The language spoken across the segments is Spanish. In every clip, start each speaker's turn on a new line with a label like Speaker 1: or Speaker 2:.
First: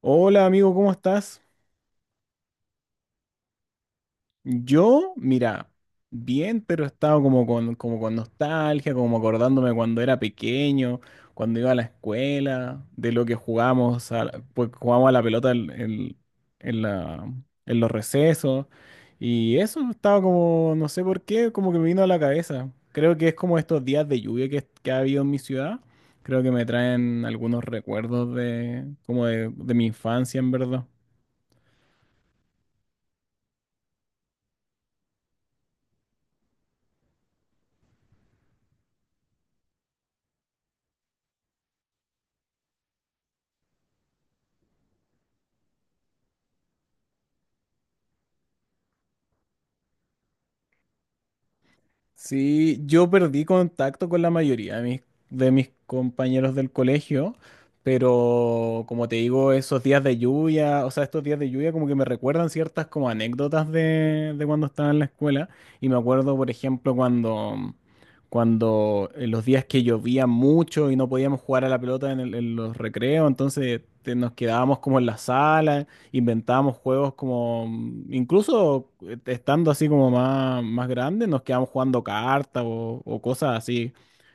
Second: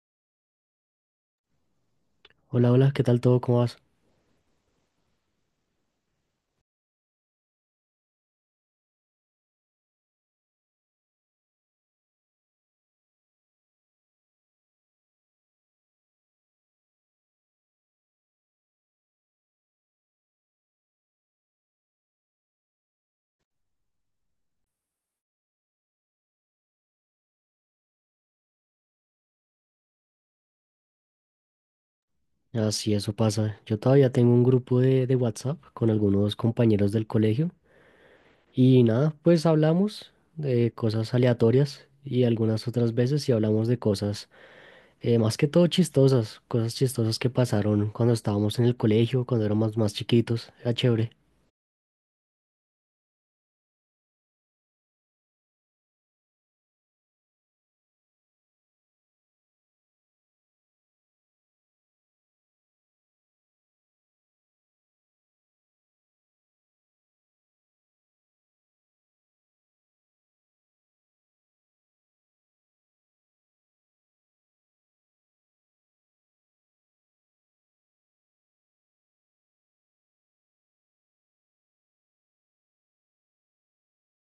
Speaker 1: Hola amigo, ¿cómo estás?
Speaker 2: Hola, hola, ¿qué tal todo? ¿Cómo vas?
Speaker 1: Yo, mira, bien, pero estaba como con nostalgia, como acordándome cuando era pequeño, cuando iba a la escuela, de lo que jugábamos, pues jugábamos a la pelota en la- en los recesos. Y eso estaba como, no sé por qué, como que me vino a la cabeza. Creo que es como estos días de lluvia que ha habido en mi ciudad. Creo que me traen algunos recuerdos de, como de mi infancia, en verdad.
Speaker 2: Así eso pasa. Yo todavía tengo un grupo de WhatsApp con algunos compañeros del colegio y nada, pues hablamos de cosas aleatorias y algunas otras veces sí hablamos de cosas más que todo chistosas, cosas chistosas que pasaron cuando estábamos en el colegio, cuando éramos más chiquitos. Era chévere.
Speaker 1: Sí, yo perdí contacto con la mayoría de mis compañeros del colegio, pero como te digo, esos días de lluvia, o sea, estos días de lluvia como que me recuerdan ciertas como anécdotas de cuando estaba en la escuela. Y me acuerdo, por ejemplo, cuando en los días que llovía mucho y no podíamos jugar a la pelota en, en los recreos, entonces nos quedábamos como en la sala, inventábamos juegos como, incluso estando así como más, más grandes, nos quedábamos jugando cartas o cosas así.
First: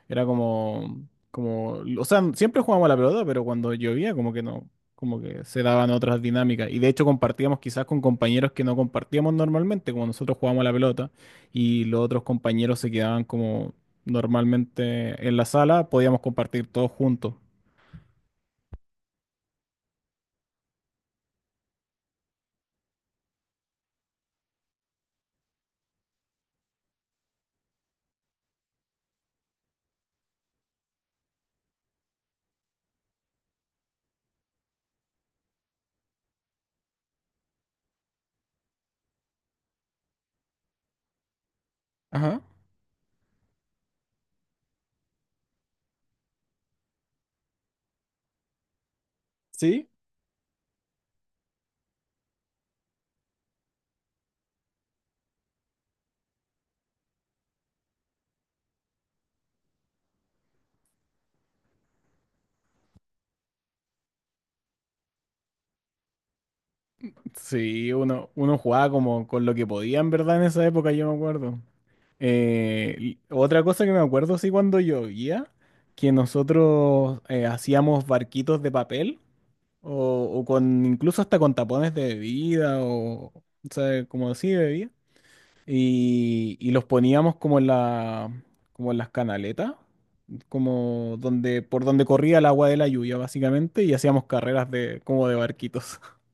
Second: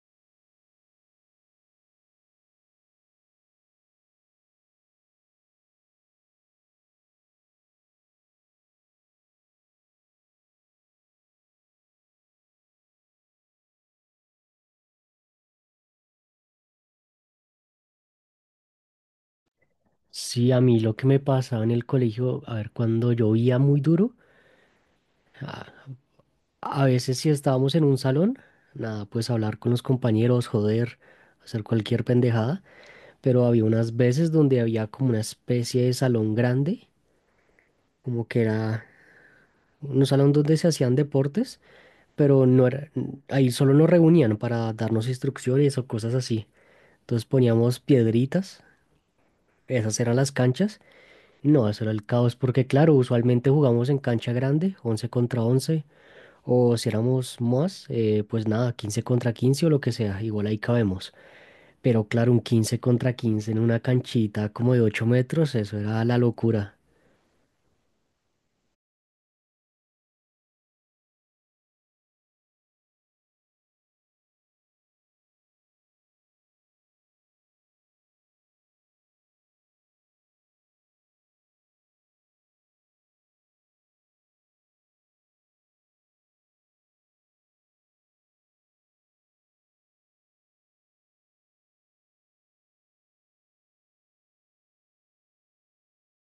Speaker 1: Era como, como, o sea, siempre jugábamos a la pelota, pero cuando llovía como que no, como que se daban otras dinámicas. Y de hecho compartíamos quizás con compañeros que no compartíamos normalmente, como nosotros jugábamos a la pelota y los otros compañeros se quedaban como normalmente en la sala, podíamos compartir todos juntos.
Speaker 2: Sí, a mí lo que me pasaba en el colegio, a ver, cuando llovía muy duro. ah, A veces si estábamos en un salón, nada, pues hablar con los compañeros, joder, hacer cualquier pendejada, pero había unas veces donde había como una especie de salón grande, como que era un salón donde se hacían deportes,
Speaker 1: Ajá.
Speaker 2: pero no era, ahí solo nos reunían para darnos instrucciones o cosas así. Entonces poníamos piedritas,
Speaker 1: Sí.
Speaker 2: esas eran las canchas. No, eso era el caos porque claro, usualmente jugamos en cancha grande, 11 contra 11. O si éramos más, pues nada, 15 contra 15 o lo que sea, igual ahí cabemos. Pero claro, un 15 contra 15 en una canchita como de 8 metros, eso era la locura.
Speaker 1: Sí, uno, uno jugaba como con lo que podía, en verdad, en esa época, yo me acuerdo. Y otra cosa que me acuerdo, sí, cuando llovía, que nosotros hacíamos barquitos de papel, o, o con incluso hasta con tapones de bebida, o sea, como así de bebida, y los poníamos como en la, como en las canaletas, como donde, por donde corría el agua de la lluvia, básicamente, y hacíamos carreras de, como de barquitos.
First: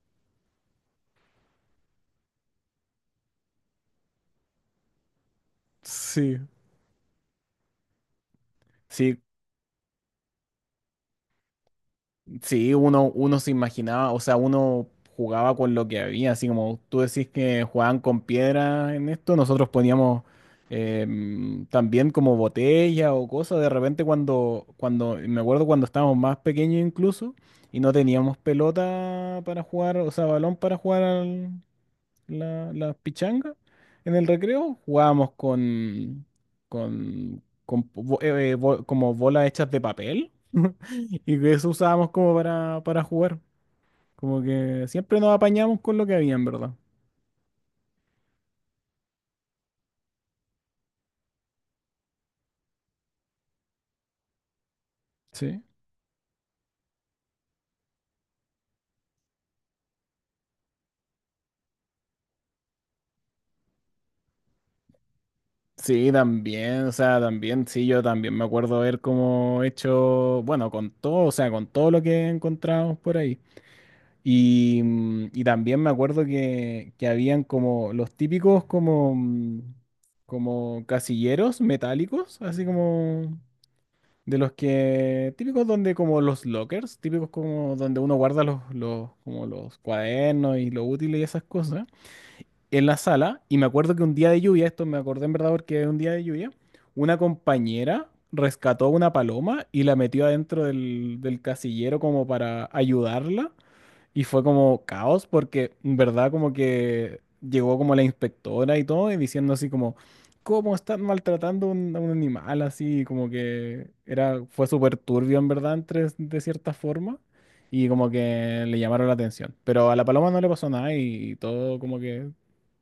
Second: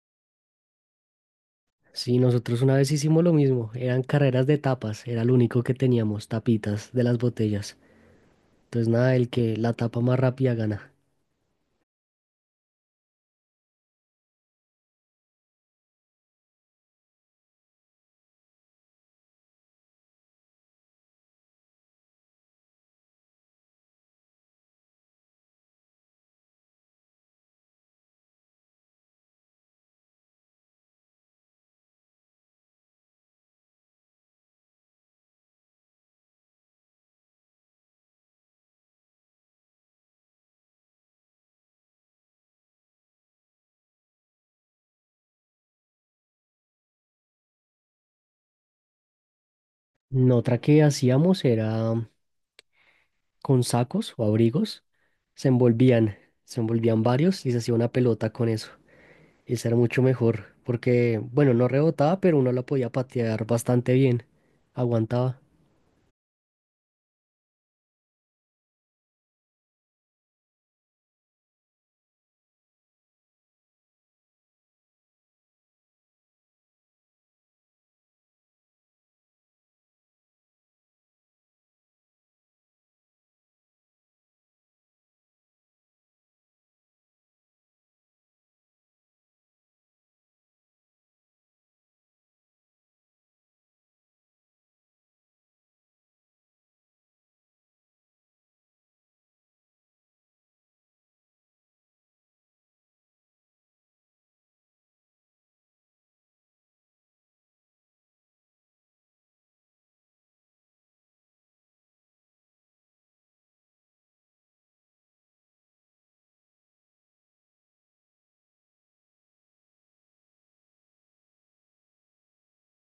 Speaker 2: Sí, nosotros una vez hicimos lo mismo, eran carreras de tapas, era lo único que teníamos,
Speaker 1: Sí.
Speaker 2: tapitas de las botellas. Entonces nada,
Speaker 1: Sí,
Speaker 2: el que la tapa más rápida gana.
Speaker 1: sí, uno, uno se imaginaba, o sea, uno jugaba con lo que había, así como tú decís que jugaban con piedra en esto, nosotros poníamos también como botella o cosas, de repente me acuerdo cuando estábamos más pequeños incluso, y no teníamos pelota para jugar, o sea, balón para jugar la pichanga. En el recreo jugábamos con como bolas hechas de papel y que eso usábamos como para jugar. Como que siempre nos apañamos con lo que había, en verdad.
Speaker 2: Mm, otra que hacíamos era con sacos o abrigos, se
Speaker 1: Sí.
Speaker 2: envolvían, se envolvían varios y se hacía una pelota con eso. Y ser mucho mejor, porque, bueno, no rebotaba, pero uno la podía patear bastante bien, aguantaba.
Speaker 1: Sí, también, o sea, también, sí, yo también me acuerdo haber como hecho, bueno, con todo, o sea, con todo lo que encontramos por ahí. Y también me acuerdo que habían como los típicos como, como casilleros metálicos, así como de los que típicos donde como los lockers, típicos como donde uno guarda los, como los cuadernos y los útiles y esas cosas, en la sala. Y me acuerdo que un día de lluvia, esto me acordé en verdad porque es un día de lluvia, una compañera rescató una paloma y la metió adentro del casillero como para ayudarla. Y fue como caos porque, en verdad, como que llegó como la inspectora y todo, y diciendo así como, ¿cómo están maltratando a a un animal? Así como que era, fue súper turbio, en verdad, entre, de cierta forma, y como que le llamaron la atención. Pero a la paloma no le pasó nada y todo como que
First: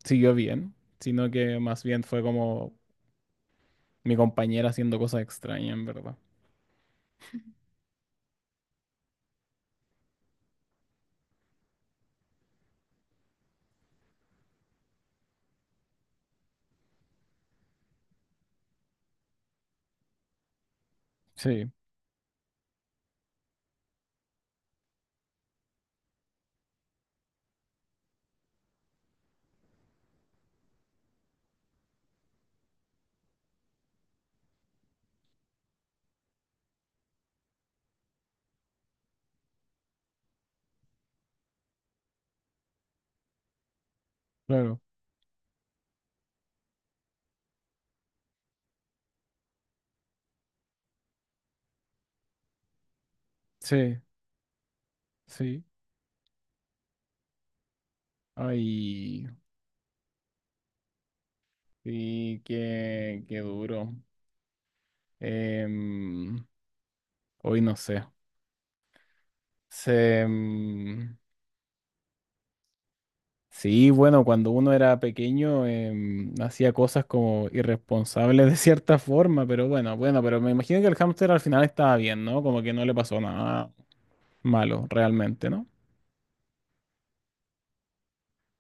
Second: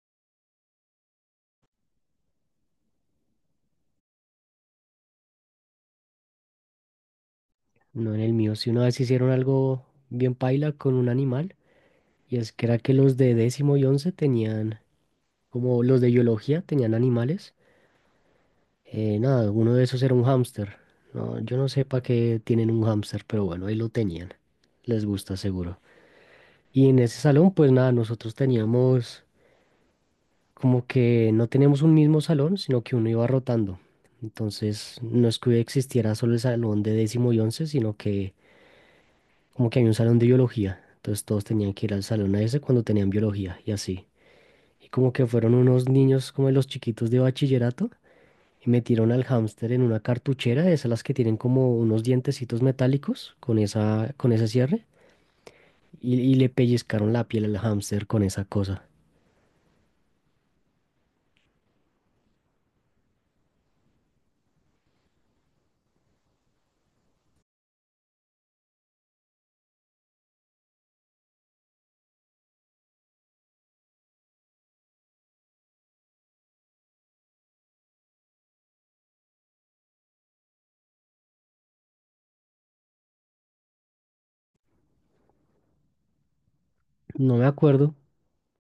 Speaker 1: siguió bien, sino que más bien fue como mi compañera haciendo cosas extrañas, en verdad.
Speaker 2: No en el mío, si una vez hicieron algo bien paila con un animal, y es que era que los de décimo y once tenían, como los de biología tenían animales, nada, uno de esos era un hámster. No, yo no
Speaker 1: Sí,
Speaker 2: sé para qué tienen un hámster, pero bueno, ahí lo tenían. Les gusta seguro. Y en ese salón, pues nada, nosotros teníamos como que no tenemos un mismo salón, sino que uno iba rotando. Entonces, no es que existiera solo el salón de décimo y once, sino que como que hay un salón de biología. Entonces, todos tenían que ir al salón a ese cuando tenían biología y así.
Speaker 1: claro.
Speaker 2: Y como que fueron unos niños como de los chiquitos de bachillerato y metieron al hámster en una cartuchera, de esas las que tienen como unos dientecitos metálicos con
Speaker 1: Sí,
Speaker 2: esa, con ese cierre.
Speaker 1: sí.
Speaker 2: Y le pellizcaron la piel al hámster con esa cosa.
Speaker 1: Ay. Sí, qué, qué duro. Em, Hoy no sé. Se, em, sí, bueno, cuando uno era pequeño hacía cosas como irresponsables de cierta forma, pero bueno, bueno, pero me imagino que el hámster al final estaba bien, ¿no? Como que no le pasó nada malo realmente, ¿no?
Speaker 2: No me acuerdo,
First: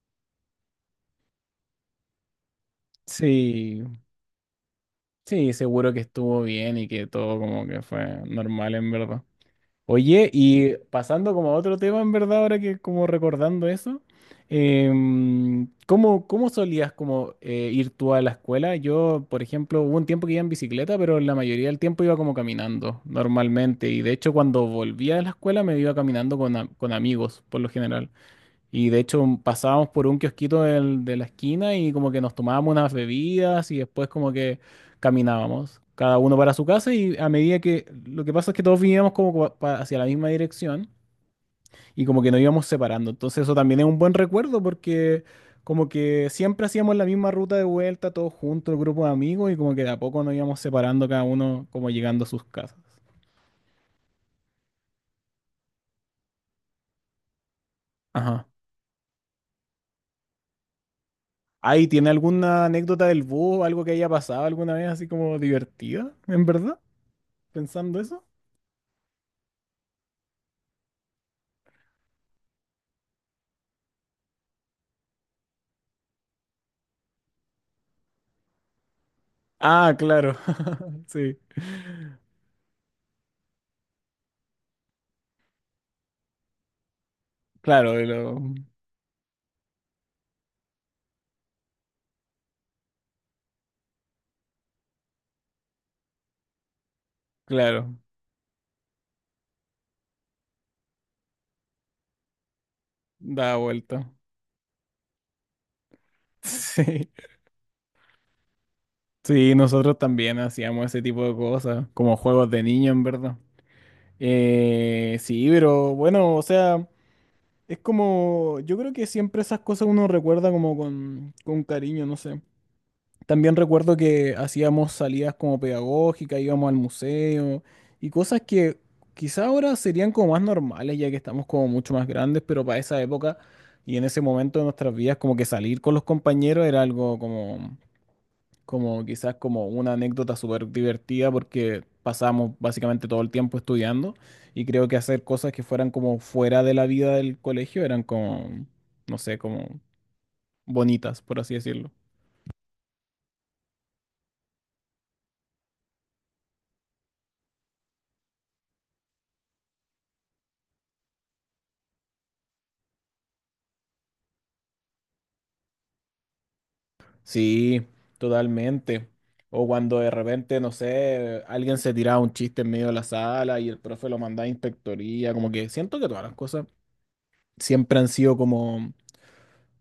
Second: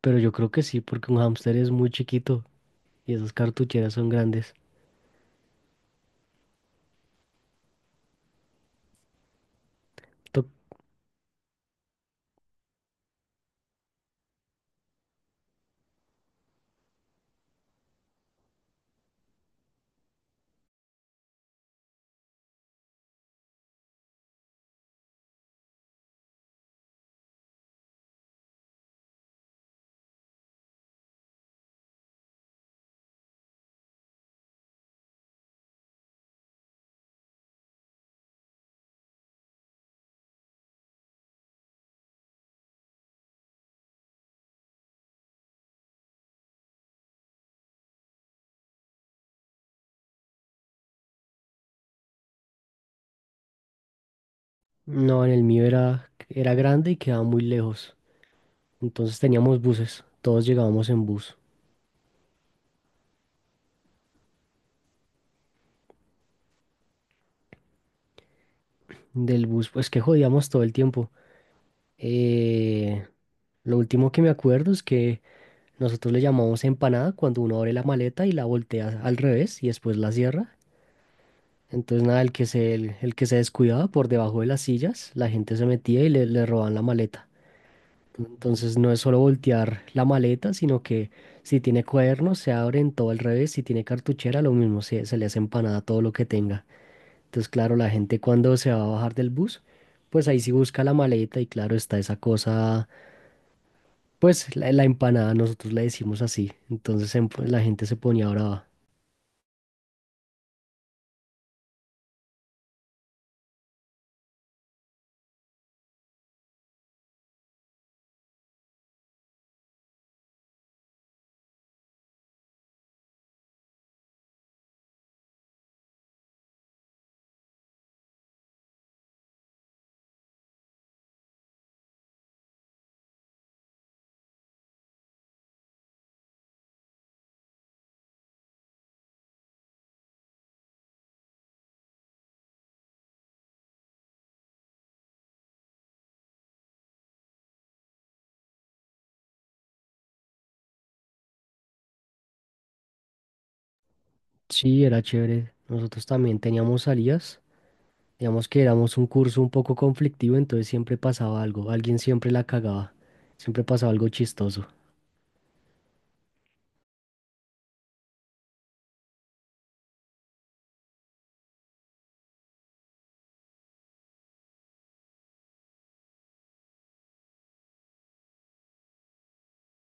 Speaker 2: pero yo creo que sí, porque un hámster es muy chiquito. Y esas
Speaker 1: Sí,
Speaker 2: cartucheras son grandes.
Speaker 1: sí, seguro que estuvo bien y que todo como que fue normal en verdad. Oye,
Speaker 2: To-
Speaker 1: y pasando como a otro tema, en verdad, ahora que como recordando eso, ¿cómo, cómo solías como ir tú a la escuela? Yo, por ejemplo, hubo un tiempo que iba en bicicleta, pero la mayoría del tiempo iba como caminando normalmente. Y de hecho, cuando volvía de la escuela me iba caminando con amigos, por lo general. Y de hecho pasábamos por un kiosquito de la esquina y como que nos tomábamos unas bebidas y después como que caminábamos, cada uno para su casa y a medida que lo que pasa es que todos vivíamos como hacia la misma dirección y como que nos íbamos separando. Entonces eso también es un buen recuerdo porque como que siempre hacíamos la misma ruta de vuelta todos juntos, el grupo de amigos y como que de a poco nos íbamos separando cada uno como llegando a sus casas.
Speaker 2: No, en el mío era grande y quedaba muy lejos.
Speaker 1: Ajá.
Speaker 2: Entonces teníamos buses, todos llegábamos en bus.
Speaker 1: Ay, ¿tiene alguna anécdota del bus, algo que haya pasado alguna vez así como divertida, en verdad? Pensando eso.
Speaker 2: Del bus, pues que jodíamos todo el tiempo. Eh, lo último que me acuerdo es que nosotros le llamamos empanada cuando uno abre la maleta y la voltea al revés y
Speaker 1: Ah,
Speaker 2: después la
Speaker 1: claro,
Speaker 2: cierra.
Speaker 1: sí.
Speaker 2: Entonces nada, el que se descuidaba por debajo de las sillas, la gente se metía y le robaban la maleta.
Speaker 1: Claro, de lo,
Speaker 2: Entonces no es solo voltear la maleta, sino que si tiene cuadernos se abren todo al revés, si tiene cartuchera lo mismo, se le hace empanada todo lo que tenga. Entonces claro, la
Speaker 1: claro,
Speaker 2: gente cuando se va a bajar del bus, pues ahí sí busca la maleta y claro está esa cosa,
Speaker 1: da vuelta.
Speaker 2: pues la empanada nosotros le decimos así.
Speaker 1: Sí.
Speaker 2: Entonces pues la gente se ponía brava.
Speaker 1: Sí, nosotros también hacíamos ese tipo de cosas, como juegos de niño, en verdad. Sí, pero bueno, o sea, es como, yo creo que siempre esas cosas uno recuerda como con cariño, no sé. También recuerdo que hacíamos salidas como pedagógicas, íbamos al museo y cosas que quizá ahora serían como más normales ya que estamos como mucho más grandes, pero para esa época y en ese momento de nuestras vidas como que salir con los compañeros era algo como, como quizás como una anécdota súper divertida porque pasábamos básicamente todo el tiempo estudiando y creo que hacer cosas que fueran como fuera de la vida del colegio eran como, no sé, como bonitas, por así decirlo.
Speaker 2: Sí, era chévere. Nosotros también teníamos salidas. Digamos que éramos un curso un poco conflictivo, entonces siempre pasaba algo, alguien siempre la cagaba, siempre pasaba algo chistoso.
Speaker 1: Sí, totalmente. O cuando de repente, no sé, alguien se tiraba un chiste en medio de la sala y el profe lo mandaba a inspectoría, como que siento que todas las cosas siempre han sido como,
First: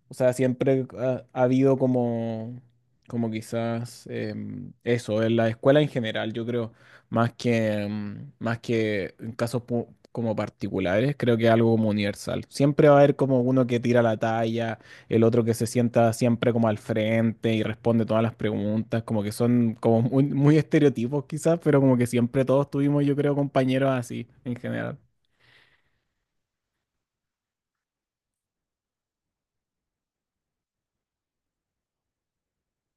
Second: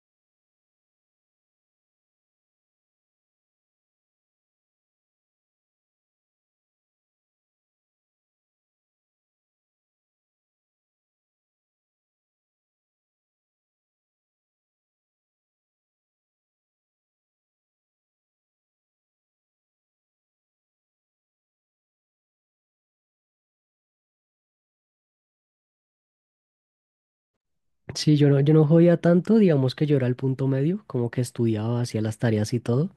Speaker 1: o sea, siempre ha habido como, como quizás eso, en la escuela en general, yo creo, más más que en casos como particulares, creo que es algo como universal. Siempre va a haber como uno que tira la talla, el otro que se sienta siempre como al frente y responde todas las preguntas, como que son como muy, muy estereotipos quizás, pero como que siempre todos tuvimos, yo creo, compañeros así en general.
Speaker 2: Sí, yo no jodía tanto, digamos que yo era el punto medio, como que estudiaba, hacía las tareas y todo,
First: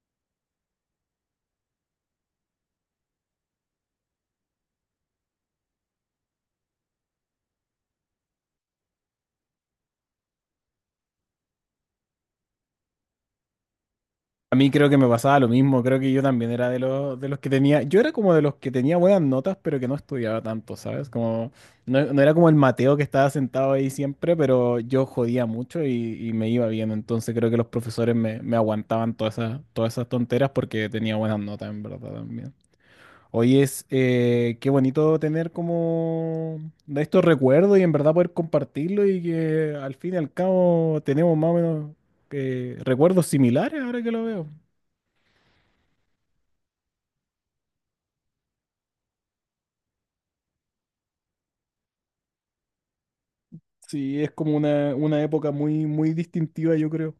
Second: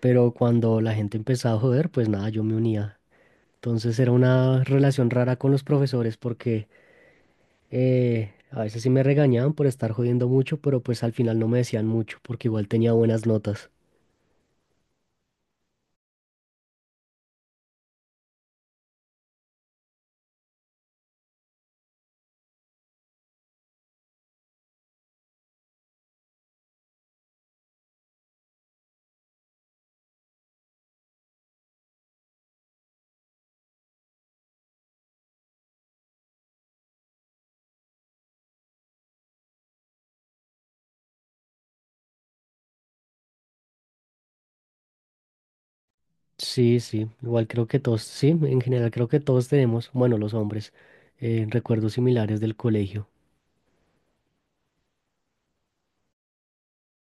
Speaker 2: pero cuando la gente empezaba a joder, pues nada, yo me unía. Entonces era una relación rara con los profesores porque a veces sí me regañaban por estar jodiendo mucho, pero pues al final no me decían mucho porque igual tenía buenas notas.
Speaker 1: A mí creo que me pasaba lo mismo, creo que yo también era de los que tenía, yo era como de los que tenía buenas notas, pero que no estudiaba tanto, ¿sabes? Como, no, no era como el Mateo que estaba sentado ahí siempre, pero yo jodía mucho y me iba bien, entonces creo que los profesores me aguantaban todas todas esas tonteras porque tenía buenas notas, en verdad, también. Hoy es, qué bonito tener como de estos recuerdos y en verdad poder compartirlo y que al fin y al cabo tenemos más o menos recuerdos similares ahora que lo veo.
Speaker 2: Sí, sí, igual creo que todos, sí, en general creo que todos tenemos, bueno, los hombres, recuerdos similares del colegio.
Speaker 1: Sí, es como una época muy, muy distintiva, yo creo.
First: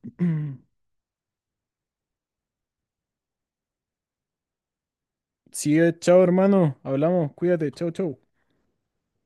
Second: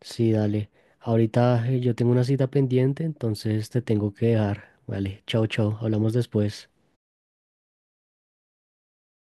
Speaker 2: Sí, dale. Ahorita yo tengo una cita pendiente, entonces te tengo que dejar. Vale, chao, chao.
Speaker 1: Sí,
Speaker 2: Hablamos
Speaker 1: chao,
Speaker 2: después.
Speaker 1: hermano. Hablamos. Cuídate. Chao, chao.